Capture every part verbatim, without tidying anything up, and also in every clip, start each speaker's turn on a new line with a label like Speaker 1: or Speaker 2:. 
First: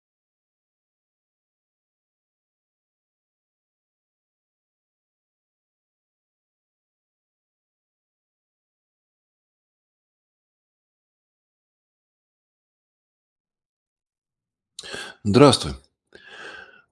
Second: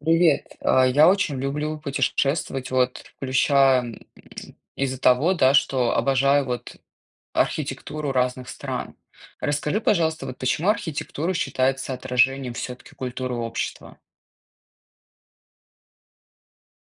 Speaker 1: Привет. А, Я очень люблю путешествовать, вот, включая м, из-за того, да, что обожаю вот архитектуру разных стран. Расскажи, пожалуйста, вот почему архитектура считается отражением все-таки культуры общества?
Speaker 2: Здравствуй.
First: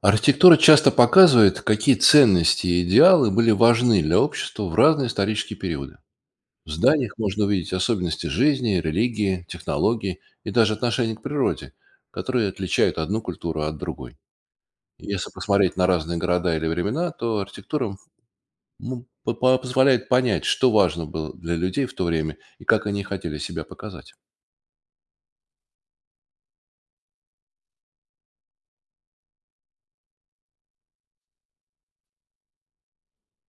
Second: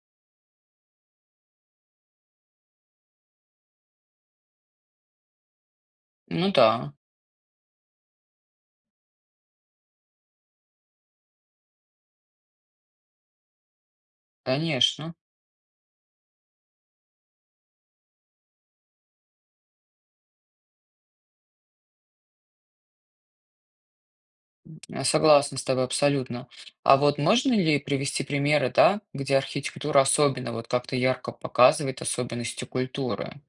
Speaker 2: Архитектура часто показывает, какие ценности и идеалы были важны для общества в разные исторические периоды.
Speaker 1: Ну
Speaker 2: В
Speaker 1: да,
Speaker 2: зданиях можно увидеть особенности жизни, религии, технологий и даже отношений к природе, которые отличают одну культуру от другой.
Speaker 1: конечно.
Speaker 2: Если посмотреть на разные города или времена, то архитектура ну, по- по- позволяет понять, что важно было для людей в то время и как они хотели себя показать.
Speaker 1: Я согласна с тобой абсолютно. А вот можно ли привести примеры, да, где архитектура особенно вот как-то ярко показывает особенности культуры?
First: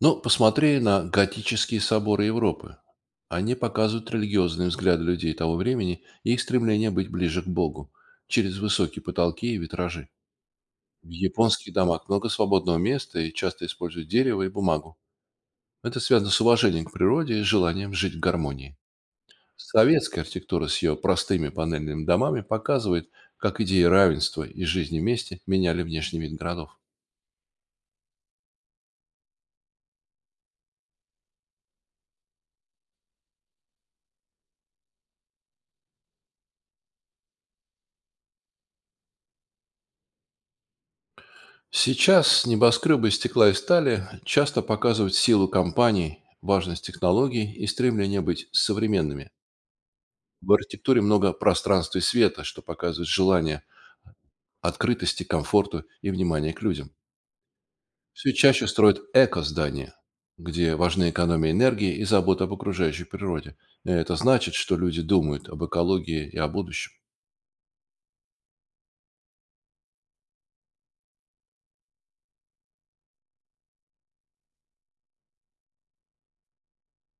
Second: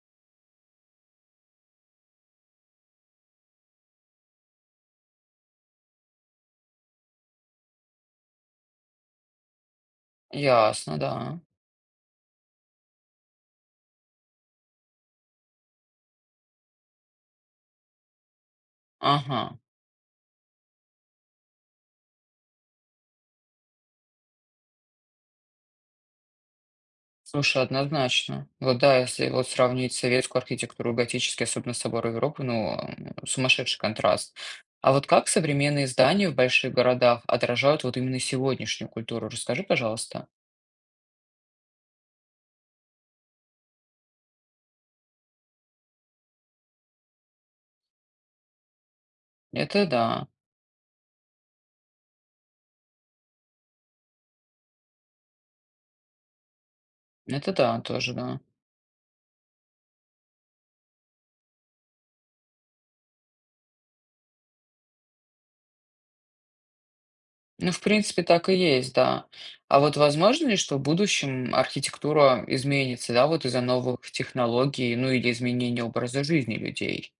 Speaker 2: Ну, посмотри на готические соборы Европы. Они показывают религиозные взгляды людей того времени и их стремление быть ближе к Богу через высокие потолки и витражи.
Speaker 1: Ясно,
Speaker 2: В
Speaker 1: да.
Speaker 2: японских домах много свободного места и часто используют дерево и бумагу. Это связано с уважением к природе и желанием жить в гармонии.
Speaker 1: Ага.
Speaker 2: Советская архитектура с ее простыми панельными домами показывает, как идеи равенства и жизни вместе меняли внешний вид городов.
Speaker 1: Слушай, однозначно. Вот да, если вот сравнить советскую архитектуру и готический, особенно соборы Европы, ну, м, сумасшедший контраст. А вот как современные здания в больших городах отражают вот именно сегодняшнюю культуру? Расскажи, пожалуйста.
Speaker 2: Сейчас небоскребы из стекла и стали часто показывают силу компаний, важность технологий и стремление быть современными.
Speaker 1: Это да,
Speaker 2: В архитектуре много пространства и света, что показывает желание открытости, комфорту и внимания к людям.
Speaker 1: это да, тоже
Speaker 2: Все
Speaker 1: да.
Speaker 2: чаще строят эко-здания, где важны экономия энергии и забота об окружающей природе. Это значит, что люди думают об экологии и о будущем.
Speaker 1: Ну, в принципе, так и есть, да. А вот возможно ли, что в будущем архитектура изменится, да, вот из-за новых технологий, ну, или изменения образа жизни людей?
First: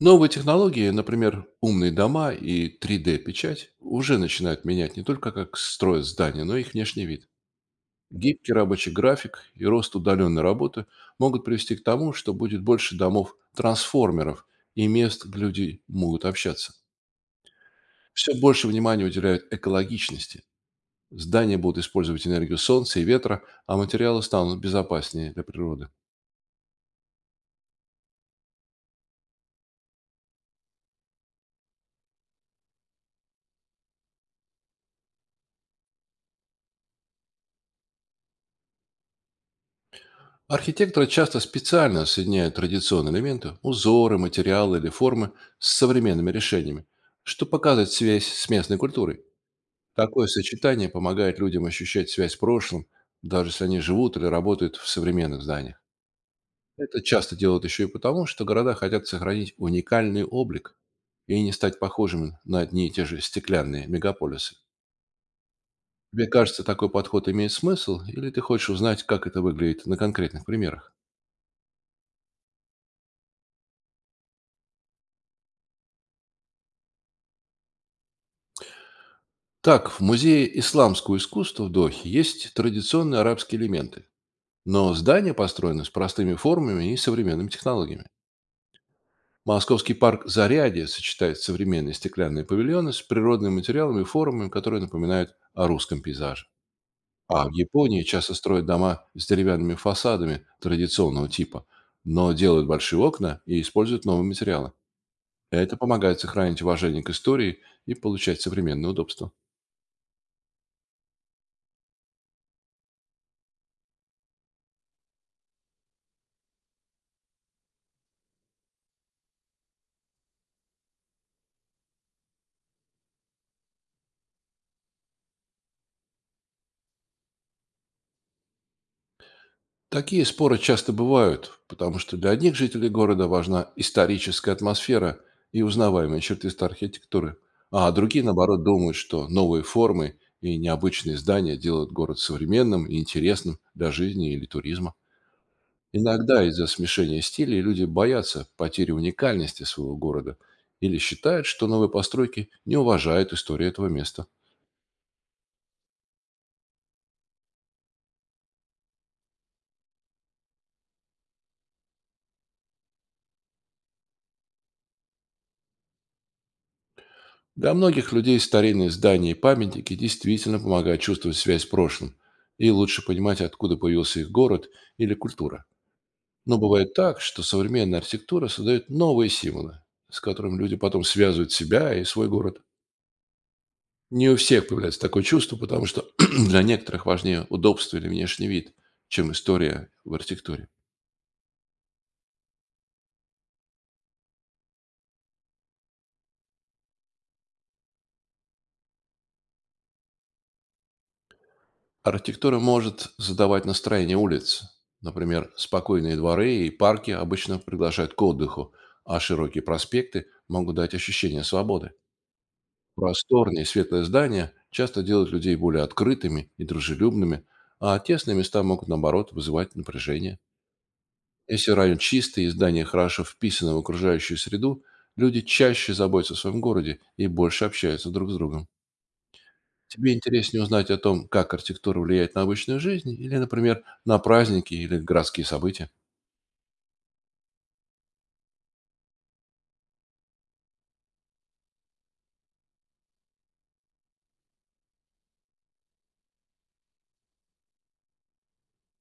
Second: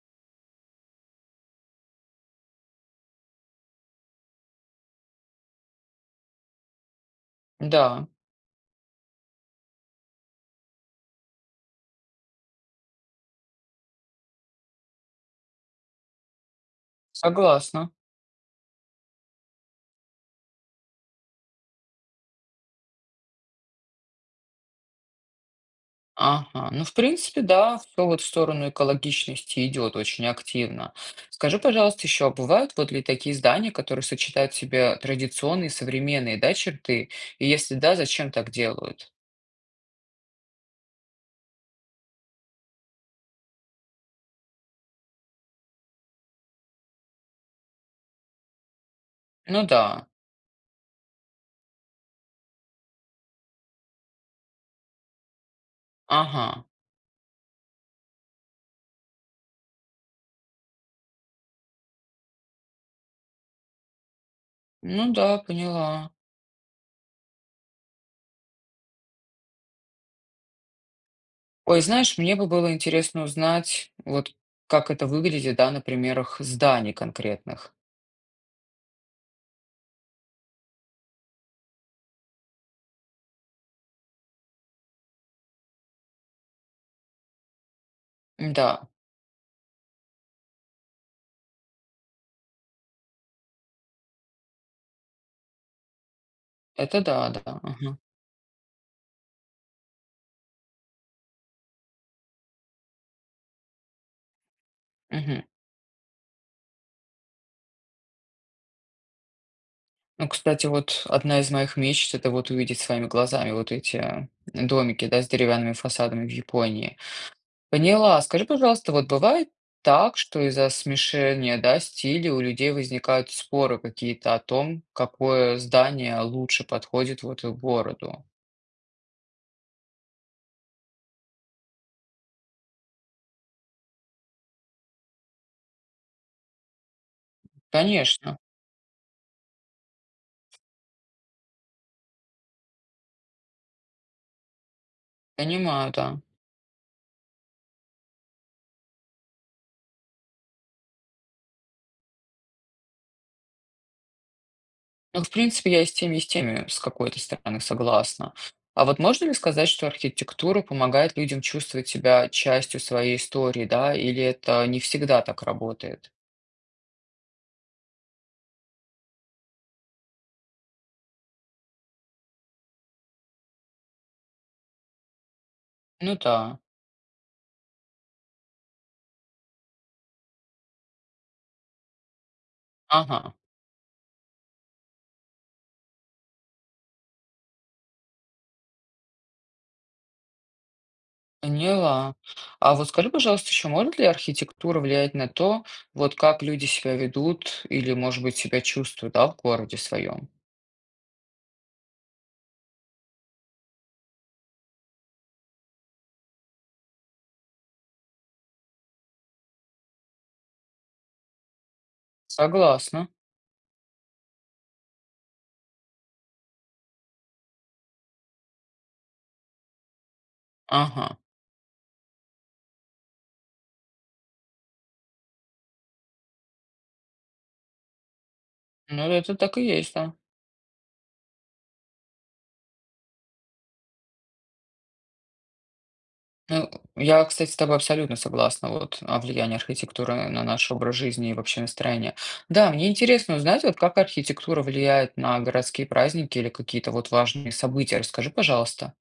Speaker 2: Новые технологии, например, умные дома и три дэ-печать, уже начинают менять не только как строят здания, но и их внешний вид.
Speaker 1: Да,
Speaker 2: Гибкий рабочий график и рост удаленной работы могут привести к тому, что будет больше домов-трансформеров и мест, где люди могут общаться.
Speaker 1: согласна.
Speaker 2: Все больше внимания уделяют экологичности. Здания будут использовать энергию солнца и ветра, а материалы станут безопаснее для природы.
Speaker 1: Ага, ну, в принципе, да, все вот в сторону экологичности идет очень активно. Скажи, пожалуйста, еще, а бывают вот ли такие здания, которые сочетают в себе традиционные и современные, да, черты? И если да, зачем так делают?
Speaker 2: Архитекторы часто специально соединяют традиционные элементы, узоры, материалы или формы с современными решениями, что показывает связь с местной культурой.
Speaker 1: Ну да,
Speaker 2: Такое сочетание помогает людям ощущать связь с прошлым, даже если они живут или работают в современных зданиях.
Speaker 1: ага,
Speaker 2: Это часто делают еще и потому, что города хотят сохранить уникальный облик и не стать похожими на одни и те же стеклянные мегаполисы.
Speaker 1: ну да, поняла.
Speaker 2: Тебе кажется, такой подход имеет смысл, или ты хочешь узнать, как это выглядит на конкретных примерах?
Speaker 1: Ой, знаешь, мне бы было интересно узнать, вот как это выглядит, да, на примерах зданий конкретных.
Speaker 2: Так, в Музее исламского искусства в Дохе есть традиционные арабские элементы, но здание построено с простыми формами и современными технологиями.
Speaker 1: Да,
Speaker 2: Московский парк Зарядье сочетает современные стеклянные павильоны с природными материалами и формами, которые напоминают о русском пейзаже.
Speaker 1: это да, да,
Speaker 2: А в
Speaker 1: ага,
Speaker 2: Японии часто строят дома с деревянными фасадами традиционного типа, но делают большие окна и используют новые материалы.
Speaker 1: мгм.
Speaker 2: Это помогает сохранить уважение к истории и получать современные удобства.
Speaker 1: Ну, кстати, вот одна из моих мечт это вот увидеть своими глазами вот эти э, домики, да, с деревянными фасадами в Японии. Поняла. Скажи, пожалуйста, вот бывает так, что из-за смешения, да, стилей у людей возникают споры какие-то о том, какое здание лучше подходит вот их городу?
Speaker 2: Такие споры часто бывают, потому что для одних жителей города важна историческая атмосфера и узнаваемые черты старой архитектуры, а другие,
Speaker 1: Конечно,
Speaker 2: наоборот, думают, что новые формы и необычные здания делают город современным и интересным для жизни или туризма.
Speaker 1: понимаю, да.
Speaker 2: Иногда из-за смешения стилей люди боятся потери уникальности своего города или считают, что новые постройки не уважают историю этого места.
Speaker 1: Ну, в принципе, я и с теми, и с теми с какой-то стороны согласна. А вот можно ли сказать, что архитектура помогает людям чувствовать себя частью своей истории, да, или это не всегда так работает?
Speaker 2: Для многих людей старинные здания и памятники действительно помогают чувствовать связь с прошлым и лучше понимать, откуда появился их город или культура.
Speaker 1: Ну да,
Speaker 2: Но бывает так, что современная архитектура создает новые символы, с которыми люди потом связывают себя и свой город.
Speaker 1: ага,
Speaker 2: Не у всех появляется такое чувство, потому что для некоторых важнее удобство или внешний вид, чем история в архитектуре.
Speaker 1: поняла. А вот скажи, пожалуйста, еще может ли архитектура влиять на то, вот как люди себя ведут или, может быть, себя чувствуют, да, в городе своем?
Speaker 2: Архитектура может задавать настроение улиц. Например, спокойные дворы и парки обычно приглашают к отдыху, а широкие проспекты могут дать ощущение свободы.
Speaker 1: Согласна.
Speaker 2: Просторные и светлые здания часто делают людей более открытыми и дружелюбными, а тесные места могут, наоборот, вызывать напряжение.
Speaker 1: Ага.
Speaker 2: Если район чистый и здания хорошо вписаны в окружающую среду, люди чаще заботятся о своем городе и больше общаются друг с другом.
Speaker 1: Ну, это так и есть,
Speaker 2: Тебе
Speaker 1: да.
Speaker 2: интереснее узнать о том, как архитектура влияет на обычную жизнь или, например, на праздники или городские события?
Speaker 1: Ну, я, кстати, с тобой абсолютно согласна вот о влиянии архитектуры на наш образ жизни и вообще настроение. Да, мне интересно узнать, вот как архитектура влияет на городские праздники или какие-то вот важные события. Расскажи, пожалуйста.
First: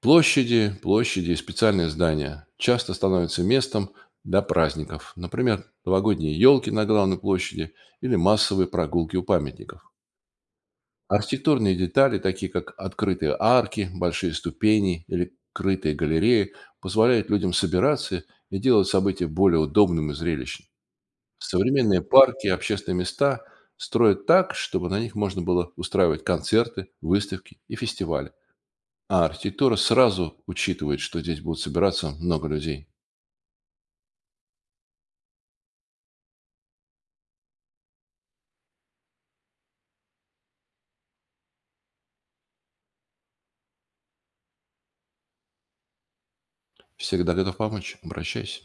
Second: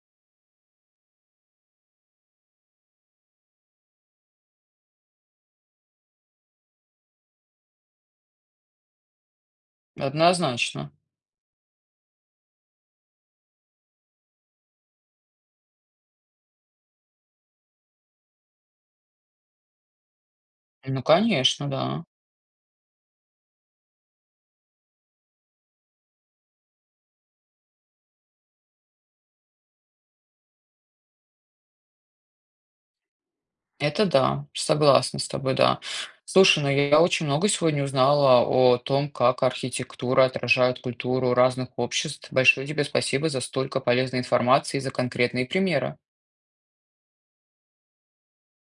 Speaker 2: Площади, площади и специальные здания часто становятся местом для праздников. Например, новогодние елки на главной площади или массовые прогулки у памятников.
Speaker 1: Однозначно.
Speaker 2: Архитектурные детали, такие как открытые арки, большие ступени или крытые галереи, позволяют людям собираться и делать события более удобным и зрелищным.
Speaker 1: Ну, конечно,
Speaker 2: Современные
Speaker 1: да.
Speaker 2: парки, общественные места строят так, чтобы на них можно было устраивать концерты, выставки и фестивали. А архитектура сразу учитывает, что здесь будут собираться много людей.
Speaker 1: Это да, согласна с тобой, да. Слушай, ну я очень много сегодня узнала о том, как архитектура отражает культуру разных обществ. Большое тебе спасибо за столько полезной информации и за конкретные примеры.
Speaker 2: Всегда готов помочь. Обращайся.